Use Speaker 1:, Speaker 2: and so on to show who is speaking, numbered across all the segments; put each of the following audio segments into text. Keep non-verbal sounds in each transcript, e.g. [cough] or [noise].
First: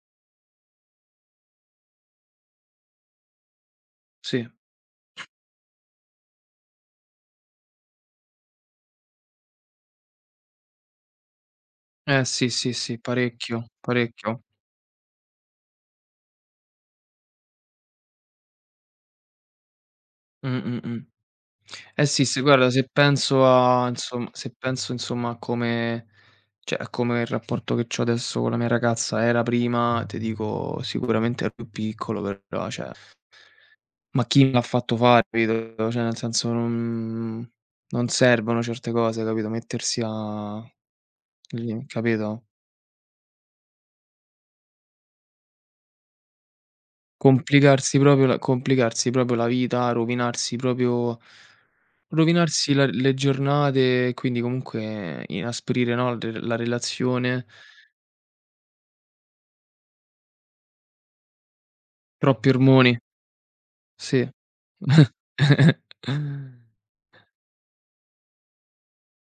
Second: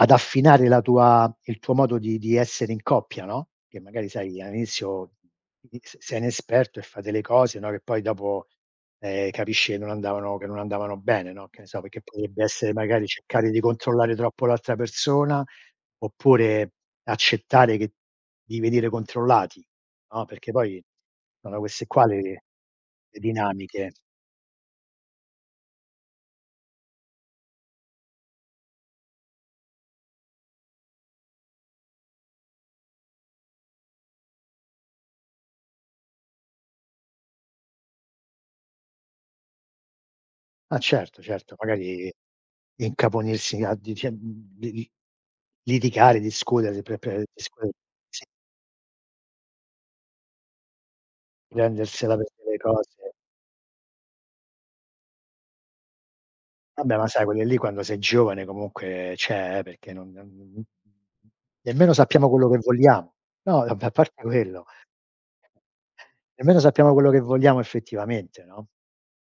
Speaker 1: Ad affinare la tua il tuo modo di di essere in coppia, no, che magari, sai,
Speaker 2: Sì.
Speaker 1: all'inizio all'iniz sei inesperto e fai delle cose, no, che poi dopo, ehm, capisci che non andavano che non andavano bene, no, che ne so, perché
Speaker 2: Eh,
Speaker 1: potrebbe
Speaker 2: sì,
Speaker 1: essere,
Speaker 2: sì, sì,
Speaker 1: magari, cercare di
Speaker 2: parecchio,
Speaker 1: controllare
Speaker 2: parecchio.
Speaker 1: troppo l'altra persona, oppure accettare che di venire controllati, no,
Speaker 2: Mh,
Speaker 1: perché
Speaker 2: mh,
Speaker 1: poi
Speaker 2: mh.
Speaker 1: sono queste qua
Speaker 2: Eh sì, sì,
Speaker 1: le
Speaker 2: guarda, se
Speaker 1: le
Speaker 2: penso a
Speaker 1: dinamiche.
Speaker 2: insomma se penso, insomma, a come cioè, a come il rapporto che c'ho adesso con la mia ragazza era prima, te dico sicuramente è più piccolo, però, cioè, [lip trill] ma chi me l'ha fatto fa, capito; cioè, nel senso, non non servono certe cose, capito, mettersi a
Speaker 1: Ma certo, certo.
Speaker 2: lì,
Speaker 1: Magari,
Speaker 2: capito?
Speaker 1: incaponirsi a dice mhmm, lidi litigare, discutere, pre pe discue
Speaker 2: Complicarsi
Speaker 1: sì.
Speaker 2: proprio la complicarsi proprio la vita, rovinarsi proprio
Speaker 1: Prendersela per delle
Speaker 2: rovinarsi la
Speaker 1: cose.
Speaker 2: le giornate e quindi, comunque, inasprire, no, re la
Speaker 1: Vabbè, ma sai quelle
Speaker 2: relazione.
Speaker 1: lì quando sei giovane, comunque cioè, perché non non n n n n nemmeno sappiamo quello
Speaker 2: Troppi
Speaker 1: che
Speaker 2: ormoni.
Speaker 1: vogliamo. No, vabbè, a parte
Speaker 2: Sì.
Speaker 1: quello nemmeno
Speaker 2: [chuckles]
Speaker 1: sappiamo quello che vogliamo effettivamente, no.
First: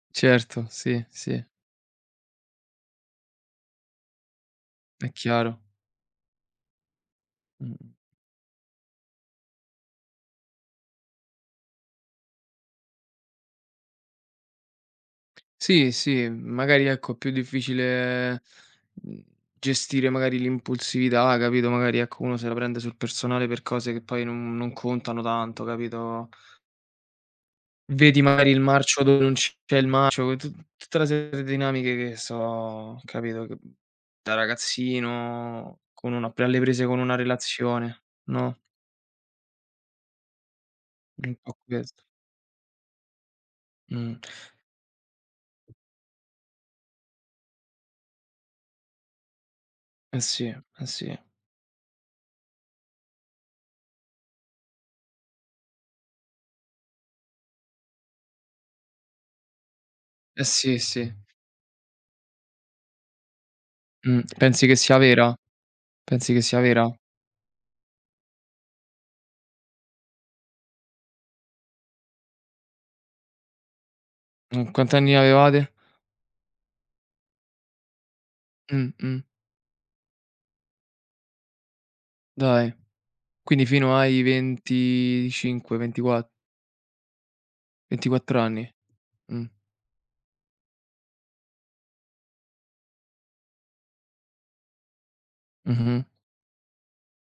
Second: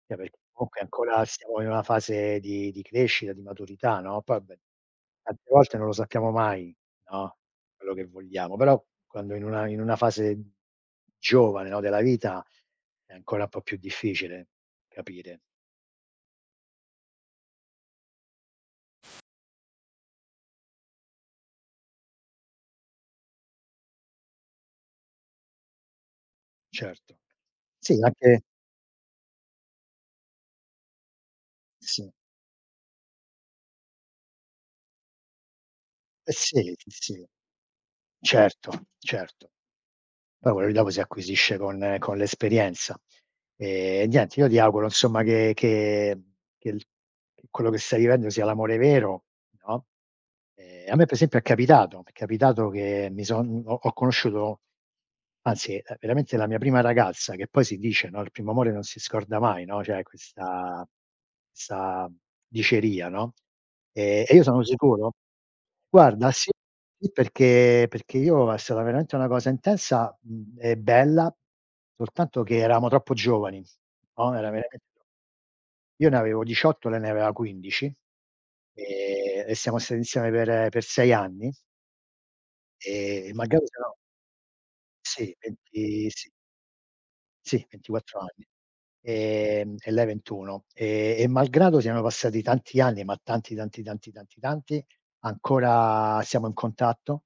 Speaker 1: Cioè per
Speaker 2: Certo.
Speaker 1: comunque
Speaker 2: Sì,
Speaker 1: ancora
Speaker 2: sì.
Speaker 1: stiamo in una fase di di crescita, di maturità, no; poi beh,
Speaker 2: È
Speaker 1: tante
Speaker 2: chiaro.
Speaker 1: volte non lo sappiamo mai, no, quello
Speaker 2: Mh-mh.
Speaker 1: che vogliamo. Però quando in una in una fase giovane, no, della vita è ancora un po' più difficile capire.
Speaker 2: Sì, sì, mhmm, magari, ecco, è più difficile, uhm, gestire, magari, l'impulsività, capito, magari, ecco, uno se la prende sul personale per cose che poi non non contano tanto, capito?
Speaker 1: Certo. Sì,
Speaker 2: Vedi
Speaker 1: anche
Speaker 2: magari il marcio dove non c'è il marcio, t tutta una serie de dinamiche
Speaker 1: Sì.
Speaker 2: che so capito, che da ragazzino con uno
Speaker 1: Eh,
Speaker 2: ap alle
Speaker 1: sì,
Speaker 2: prese
Speaker 1: sì,
Speaker 2: con una
Speaker 1: sì.
Speaker 2: relazione, no?
Speaker 1: Certo, certo. Poi quello lì dopo si
Speaker 2: Mh, ho
Speaker 1: acquisisce
Speaker 2: chiesto.
Speaker 1: con con l'esperienza. Ehm,
Speaker 2: Mh.
Speaker 1: niente, io ti auguro, insomma, che che che l quello che stai vivendo sia l'amore vero, no.
Speaker 2: Eh sì, eh
Speaker 1: Ehm, a me per
Speaker 2: sì.
Speaker 1: esempio è capitato m'è capitato che mi son ho ho conosciuto anzi, ehm, veramente la mia prima ragazza che poi si dice, no, il primo amore non si scorda mai, no, c'è
Speaker 2: Eh sì,
Speaker 1: questa
Speaker 2: sì.
Speaker 1: 'sta diceria, no;
Speaker 2: Mh,
Speaker 1: e e io sono
Speaker 2: pensi che sia
Speaker 1: sicuro
Speaker 2: vera?
Speaker 1: guarda,
Speaker 2: Pensi che
Speaker 1: sì,
Speaker 2: sia vera?
Speaker 1: perché perché io è stata veramente una cosa intensa, uhm, e bella, soltanto che eravamo troppo giovani, no; era
Speaker 2: Mh,
Speaker 1: veramen
Speaker 2: quanti anni avevate?
Speaker 1: Io ne avevo 18, lei ne aveva 15.
Speaker 2: Mh, mh.
Speaker 1: Ehm, e siamo stati insieme per per 6 anni.
Speaker 2: Dài.
Speaker 1: Ehm, magari,
Speaker 2: Quindi fino
Speaker 1: però
Speaker 2: ai
Speaker 1: Sì,
Speaker 2: 25,
Speaker 1: venti
Speaker 2: ventiqua
Speaker 1: sì. Sì, 24
Speaker 2: 24
Speaker 1: anni.
Speaker 2: anni. Mh.
Speaker 1: Ehm, e lei 21; e e malgrado siano passati tanti anni, ma tanti, tanti, tanti, tanti, tanti,
Speaker 2: Mh-mh.
Speaker 1: ancora siamo in contatto.